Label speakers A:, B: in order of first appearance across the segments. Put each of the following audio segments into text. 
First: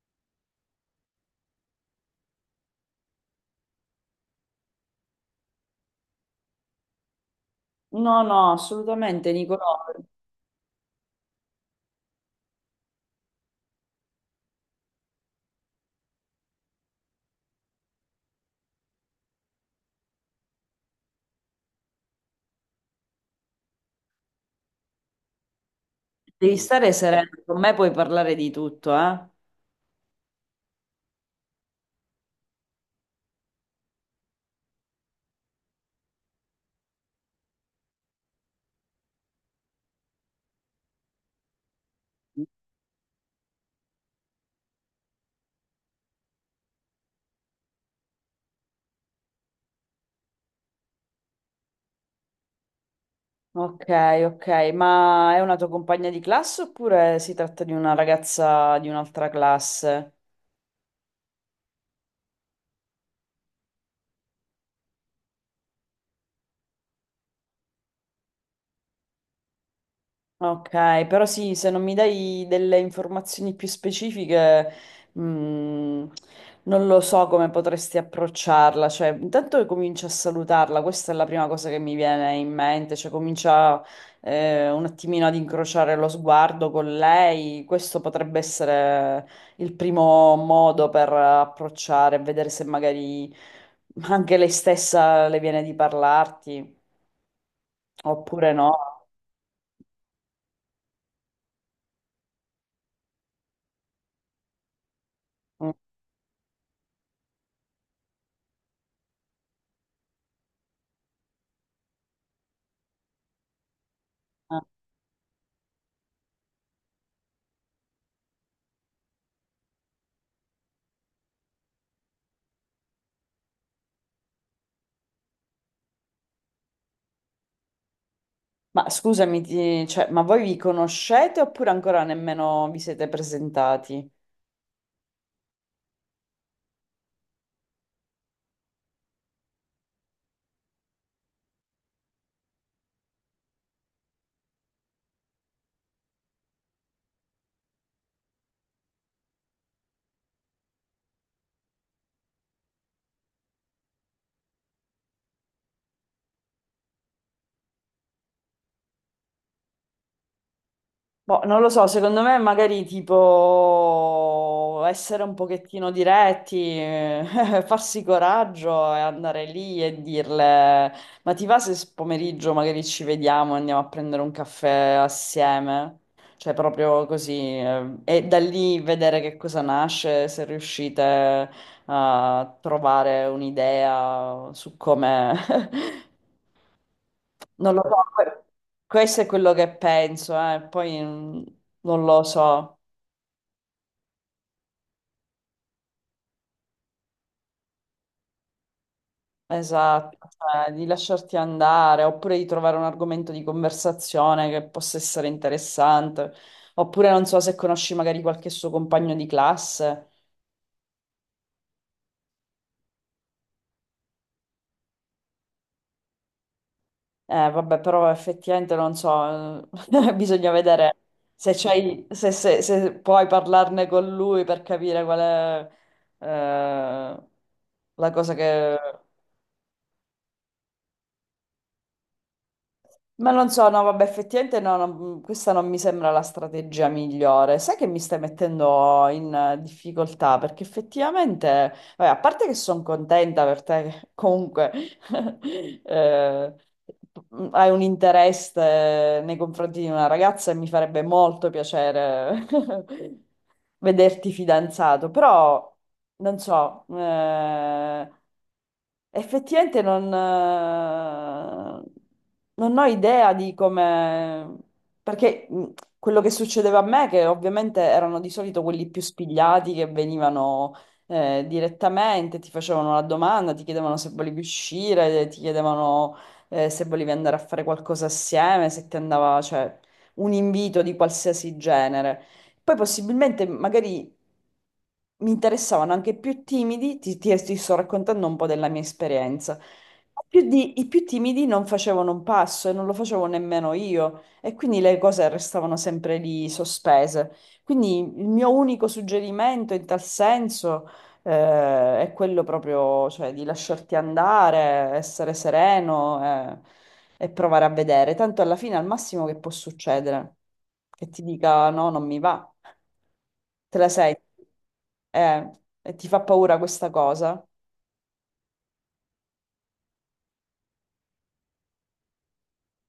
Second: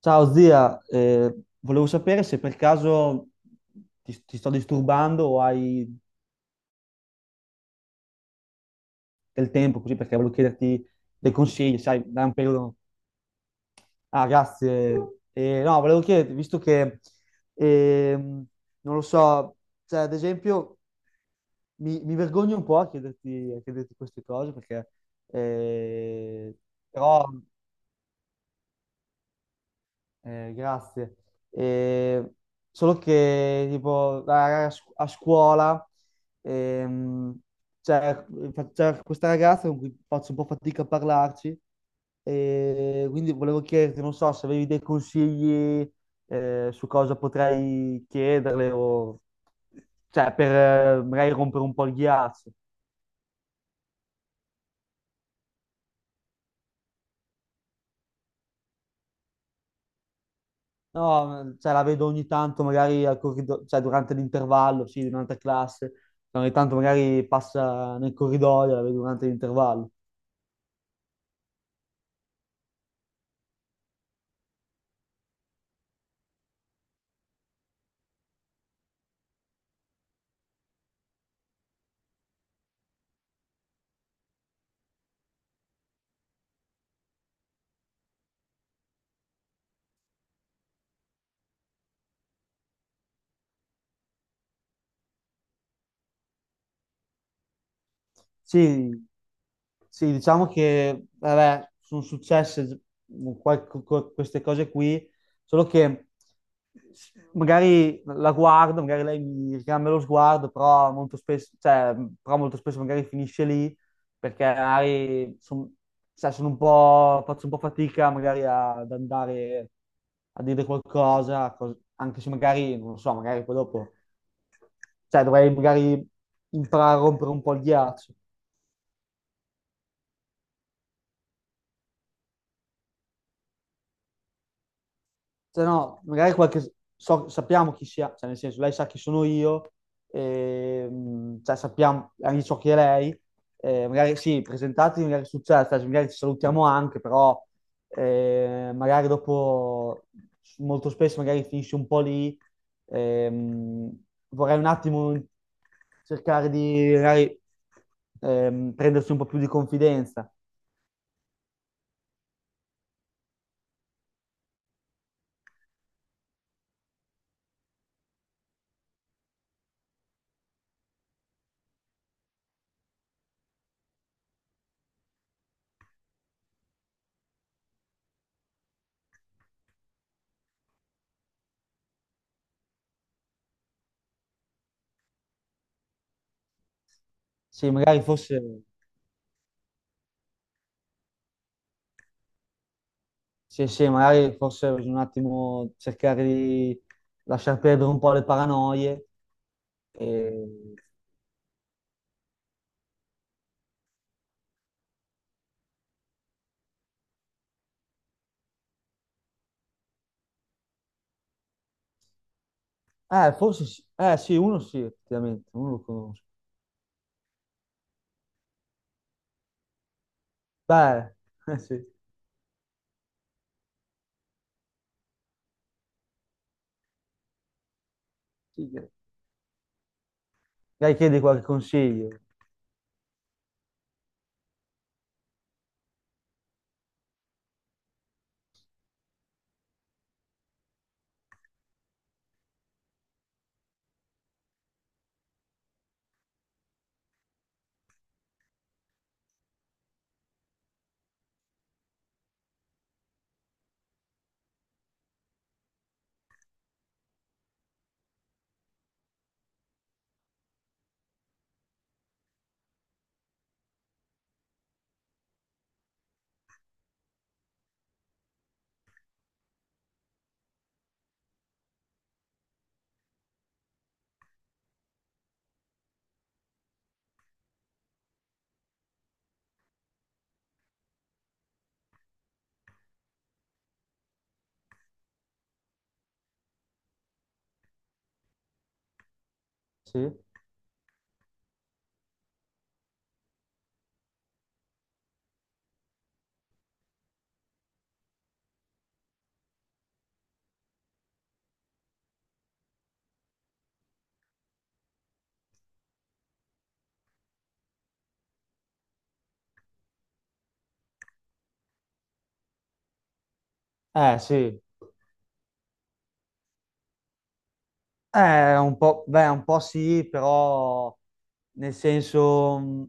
A: Ciao zia, volevo sapere se per caso ti sto disturbando o hai
B: No, no, assolutamente,
A: del tempo
B: Nicolò.
A: così perché volevo chiederti dei consigli, sai, da un periodo... Ah, grazie. No, volevo chiederti, visto che, ehm, non lo so, cioè ad esempio mi vergogno un po' a chiederti queste cose perché,
B: Devi
A: eh,
B: stare
A: però.
B: sereno, con me puoi parlare di tutto, eh?
A: Grazie. Eh, solo che tipo a scuola, ehm, c'è c'è questa ragazza con cui faccio un po' fatica a parlarci, e quindi volevo chiederti, non so, se avevi dei consigli su cosa potrei chiederle o cioè per magari rompere un po' il ghiaccio.
B: Ok, ok, ma è una tua compagna di classe oppure si tratta di una ragazza di un'altra classe?
A: No, cioè, la vedo ogni tanto magari al cioè, durante l'intervallo, sì, durante classe, cioè, ogni tanto magari passa nel corridoio, la vedo durante l'intervallo.
B: Ok, però sì, se non mi dai delle informazioni più specifiche, mm, non lo so come potresti approcciarla. Cioè, intanto comincia a salutarla, questa è la prima cosa che mi viene in mente, cioè comincia un attimino ad incrociare lo sguardo con lei. Questo potrebbe essere il primo modo per approcciare, vedere se magari anche lei stessa le viene di parlarti, oppure no.
A: Sì, sì, diciamo che vabbè, sono successe queste cose qui, solo
B: Mm,
A: che magari la guardo, magari lei mi ricambia lo sguardo, però molto spesso, cioè, però molto spesso magari finisce lì perché
B: eh.
A: cioè, sono un po', faccio un po' fatica magari ad andare a dire qualcosa, anche se magari, non lo so, magari poi dopo, cioè dovrei magari imparare a rompere un po' il ghiaccio.
B: Ma scusami, cioè, ma voi vi conoscete oppure ancora nemmeno vi siete presentati?
A: Cioè, no, magari qualche... sappiamo chi sia, cioè nel senso, lei sa chi sono io, cioè sappiamo anche ciò che è lei, magari sì, presentatevi, magari succede, cioè, magari ci salutiamo anche, però magari dopo, molto spesso magari finisce un po' lì, ehm, vorrei un attimo cercare di magari prendersi un po' più di confidenza.
B: Boh, non lo so, secondo me magari tipo essere un pochettino diretti, farsi coraggio e andare lì e dirle, ma ti va se pomeriggio magari ci vediamo e andiamo a prendere un caffè assieme? Cioè proprio così, e da lì vedere che cosa nasce, se riuscite a trovare un'idea su come
A: Sì,
B: Non lo so,
A: magari forse...
B: questo è quello che penso, poi non lo so,
A: Sì, sì, magari forse bisogna un attimo cercare di lasciar perdere un po' le paranoie.
B: esatto, cioè,
A: E...
B: di lasciarti andare, oppure di trovare un argomento di conversazione che possa essere interessante, oppure non so se conosci magari qualche suo compagno di classe.
A: Forse sì. Sì, uno sì, effettivamente, uno lo conosco.
B: Vabbè, però effettivamente non so, bisogna vedere
A: Beh,
B: se,
A: sì.
B: se puoi parlarne con lui per capire qual è eh, la cosa
A: Sì,
B: che...
A: magari chiedi qualche consiglio.
B: Ma non so, no, vabbè, effettivamente no, questa non mi sembra la strategia migliore. Sai che mi stai mettendo in difficoltà? Perché effettivamente, vabbè, a parte che sono contenta per te, che comunque eh, hai un interesse nei confronti di una ragazza e mi farebbe molto piacere vederti fidanzato, però non so. Effettivamente non, non ho idea di come... Perché quello che succedeva a me, che ovviamente erano di solito quelli più spigliati che venivano direttamente, ti facevano la domanda, ti chiedevano se volevi uscire, ti chiedevano se volevi andare a fare qualcosa assieme, se ti andava, cioè, un invito di qualsiasi genere. Poi possibilmente magari mi interessavano anche più timidi, ti sto raccontando un po' della mia esperienza.
A: Sì?
B: Ma i più timidi non facevano un passo e non lo facevo nemmeno io, e quindi le cose restavano sempre lì sospese. Quindi il mio unico suggerimento in tal senso è quello proprio, cioè, di lasciarti andare, essere sereno, e provare a vedere. Tanto alla fine, al massimo che può succedere, che ti dica no, non mi va, te la sei,
A: Sì.
B: eh, e ti fa paura questa cosa.
A: Un po', beh, un po' sì, però nel senso,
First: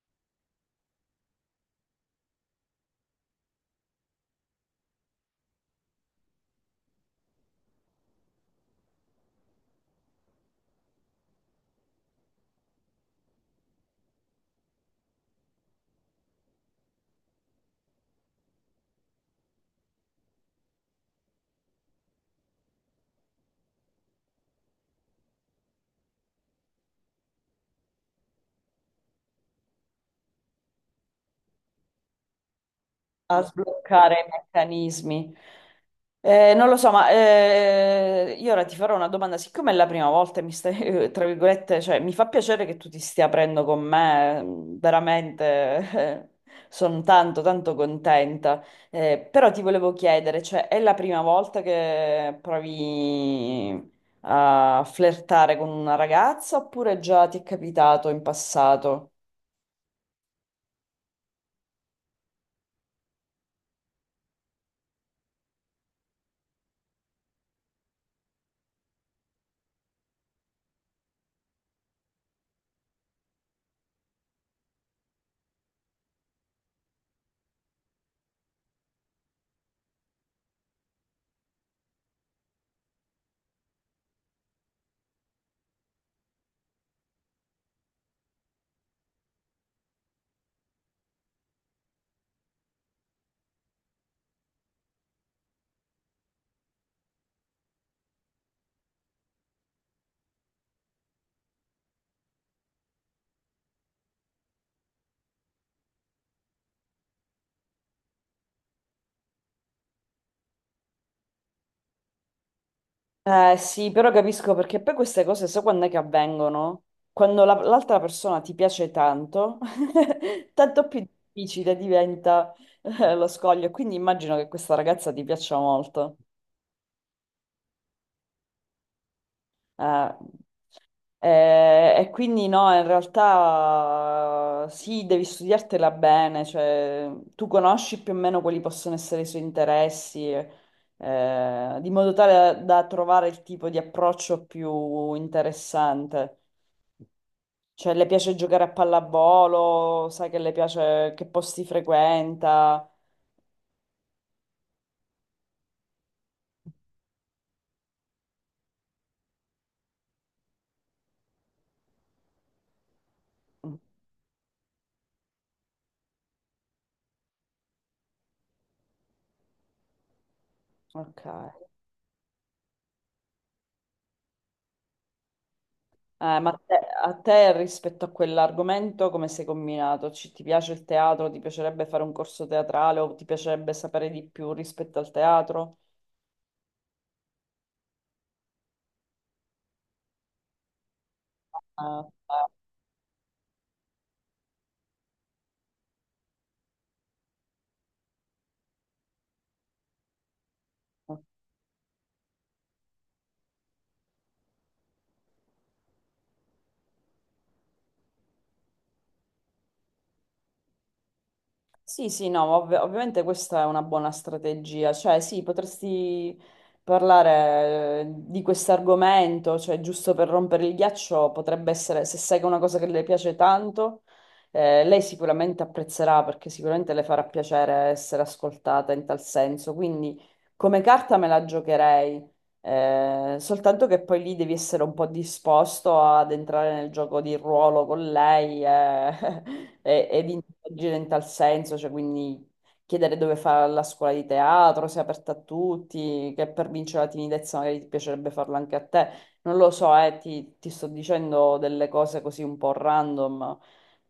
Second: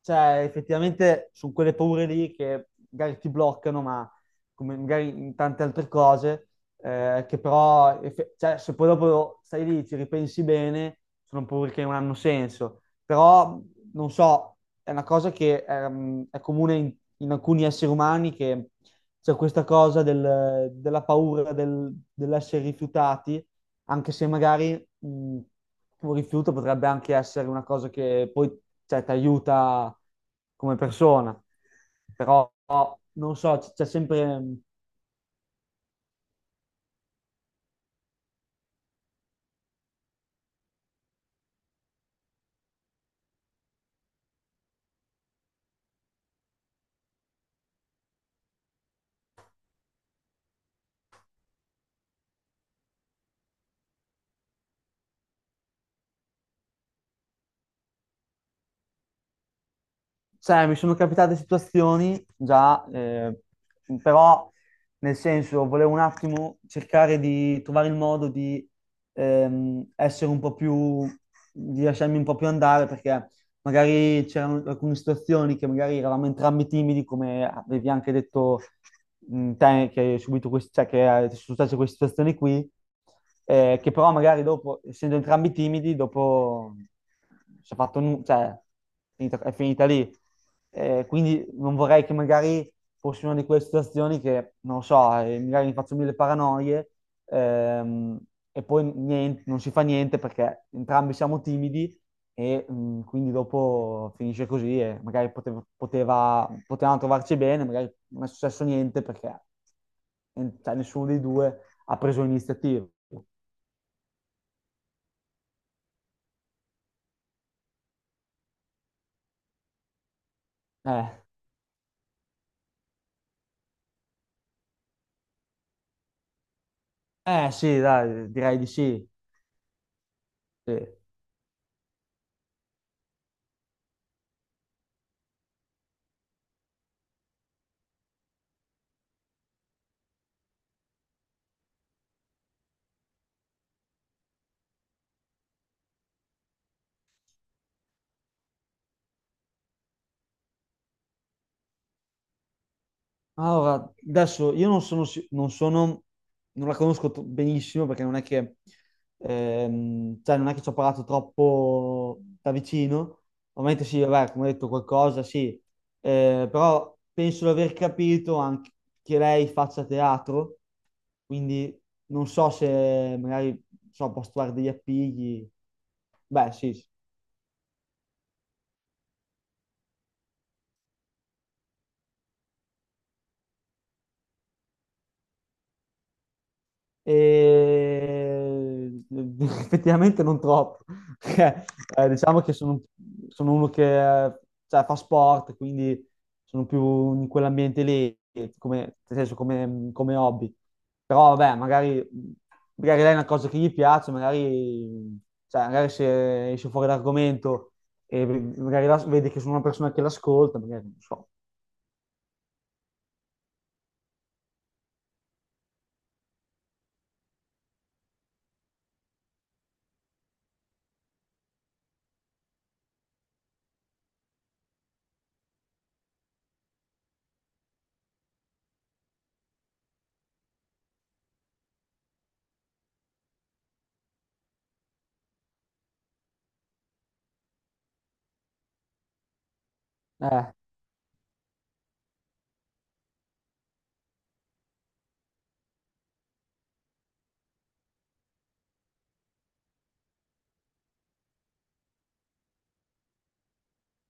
A: cioè, effettivamente sono quelle paure lì che magari ti bloccano, ma come magari in tante altre cose, che però, cioè, se poi dopo stai lì, ci ripensi bene, sono paure che non hanno senso. Però, non so, è una cosa che è comune in, in alcuni esseri umani che c'è questa cosa della paura dell'essere rifiutati, anche se magari mh, un rifiuto potrebbe anche essere una cosa che poi cioè, ti aiuta come persona. Però non
B: A
A: so, c'è
B: sbloccare i
A: sempre,
B: meccanismi. Non lo so, ma io ora ti farò una domanda. Siccome è la prima volta e mi stai, tra virgolette, cioè, mi fa piacere che tu ti stia aprendo con me, mm, veramente, sono tanto, tanto contenta. Però ti volevo chiedere, cioè, è la prima volta che provi a flirtare con una ragazza oppure già ti è capitato in passato?
A: cioè, mi sono capitate situazioni già, però nel senso volevo un attimo cercare di trovare il modo di essere un po' più, di lasciarmi un po' più andare, perché magari c'erano alcune situazioni che magari eravamo entrambi timidi, come avevi anche detto te, che hai subito cioè, che ti sono successe queste situazioni qui, che però magari dopo, essendo entrambi timidi, dopo si è fatto cioè, è finita lì. Quindi non vorrei che magari fosse una di quelle situazioni che, non lo so, magari mi faccio mille paranoie, ehm, e poi non si fa niente perché entrambi siamo timidi e quindi dopo finisce così e magari potevano trovarci bene, magari non è successo niente perché cioè, nessuno dei due ha preso l'iniziativa.
B: Eh sì, però capisco perché poi queste cose, so quando è che avvengono? Quando l'altra persona ti piace tanto, tanto più
A: Eh,
B: difficile diventa lo scoglio. Quindi immagino che questa ragazza ti piaccia molto.
A: sì, dai, direi di sì.
B: Eh,
A: Sì.
B: Eh, e quindi no, in realtà sì, devi studiartela bene, cioè tu conosci più o meno quali possono essere i suoi interessi, di modo tale da trovare il tipo di approccio più interessante. Cioè, le piace giocare a pallavolo, sai che le piace, che posti frequenta.
A: Allora, adesso io non sono, si- non sono, non la conosco benissimo, perché non è che, cioè non è che ci ho parlato troppo da vicino.
B: Mm,
A: Ovviamente sì, vabbè, come ho detto qualcosa, sì. Però penso di aver capito anche che lei faccia teatro,
B: ok.
A: quindi non so se magari, non so, posso trovare degli appigli.
B: Ma
A: Beh, sì, sì.
B: a te rispetto a quell'argomento come sei combinato? Ti piace il teatro? Ti piacerebbe fare un corso teatrale o ti piacerebbe sapere di più rispetto al teatro?
A: E effettivamente non troppo, perché diciamo
B: Eh,
A: che sono, sono uno che cioè, fa sport, quindi sono più in quell'ambiente lì, come, nel senso, come, come hobby.
B: eh,
A: Però vabbè, magari, magari lei è una cosa che gli piace, magari, cioè, magari se esce fuori l'argomento e magari vede che sono una persona che l'ascolta, magari non so.
B: Sì, sì, no, ma ovviamente questa è una buona strategia, cioè sì, potresti parlare di questo argomento, cioè giusto per rompere il ghiaccio potrebbe essere, se sai che è una cosa che le piace tanto, lei sicuramente apprezzerà perché sicuramente le farà piacere essere ascoltata in tal senso, quindi come carta me la giocherei. Soltanto che poi lì devi essere un po' disposto ad entrare nel gioco di ruolo con lei ed
A: Eh,
B: interagire in tal senso, cioè quindi chiedere dove fa la scuola di teatro, se è aperta a tutti, che per vincere la timidezza magari ti piacerebbe farlo anche a te. Non lo so, ti sto dicendo delle cose così un po' random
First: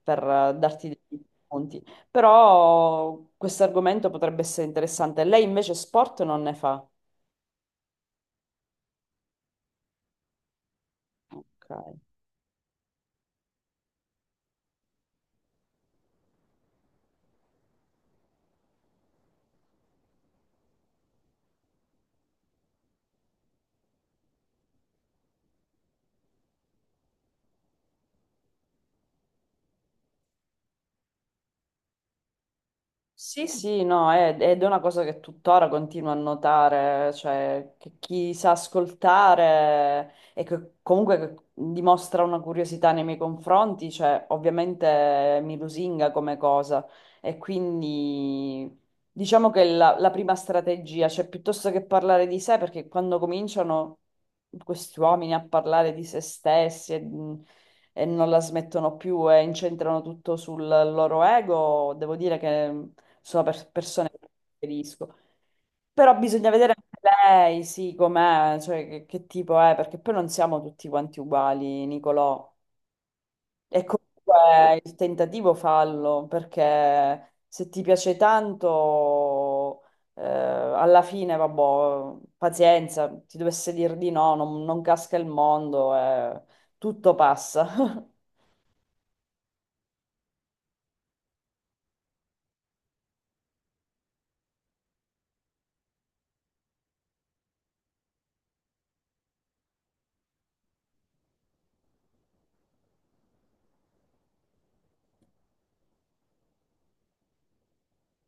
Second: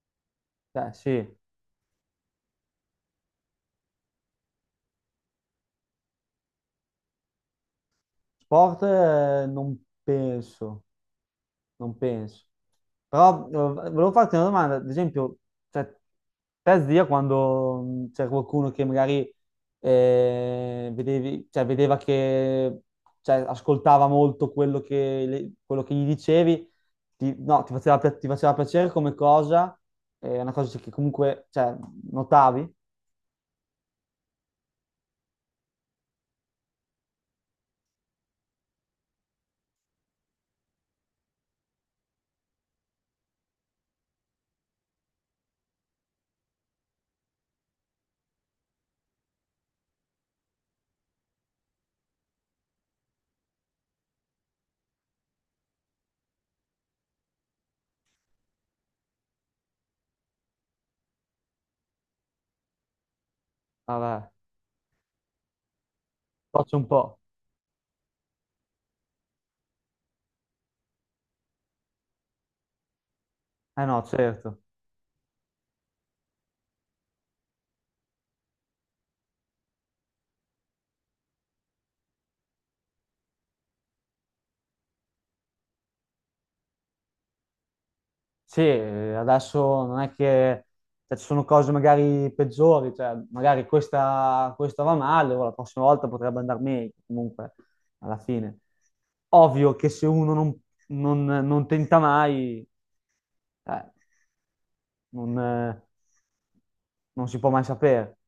B: per darti
A: cioè,
B: dei
A: sì,
B: punti. Però questo argomento potrebbe essere interessante. Lei invece sport non ne fa.
A: sport non penso.
B: Ok.
A: Non penso. Però volevo farti una domanda, ad esempio, cioè, te zia quando c'era qualcuno che magari vedevi, cioè, vedeva che cioè, ascoltava molto quello che, quello che gli dicevi, ti, no, ti faceva, pi- ti faceva piacere come cosa, è una cosa che comunque cioè, notavi?
B: Sì, sì, no, ed è una cosa che tuttora continuo a notare, cioè che chi sa ascoltare e che comunque che dimostra una curiosità nei miei confronti, cioè ovviamente mi lusinga come cosa e quindi diciamo che la prima strategia, cioè piuttosto che parlare di sé, perché quando cominciano questi uomini a parlare di se stessi e, mhmm, e non la smettono più e incentrano tutto sul loro ego, devo dire che sono persone che
A: Vabbè,
B: preferisco. Però bisogna vedere
A: faccio un
B: anche
A: po'.
B: lei, sì, com'è, cioè che tipo è, perché poi non siamo tutti quanti uguali, Nicolò. E
A: Eh no, certo.
B: comunque il tentativo fallo, perché se ti piace tanto, alla fine, vabbè, pazienza, ti dovesse dire di no, non, non casca il mondo, tutto passa.
A: Sì, adesso non è che cioè, ci sono cose magari peggiori, cioè, magari questa, questa va male, o la prossima volta potrebbe andare meglio, comunque, alla fine. Ovvio che se uno non, non tenta mai, eh, non, non si può mai sapere.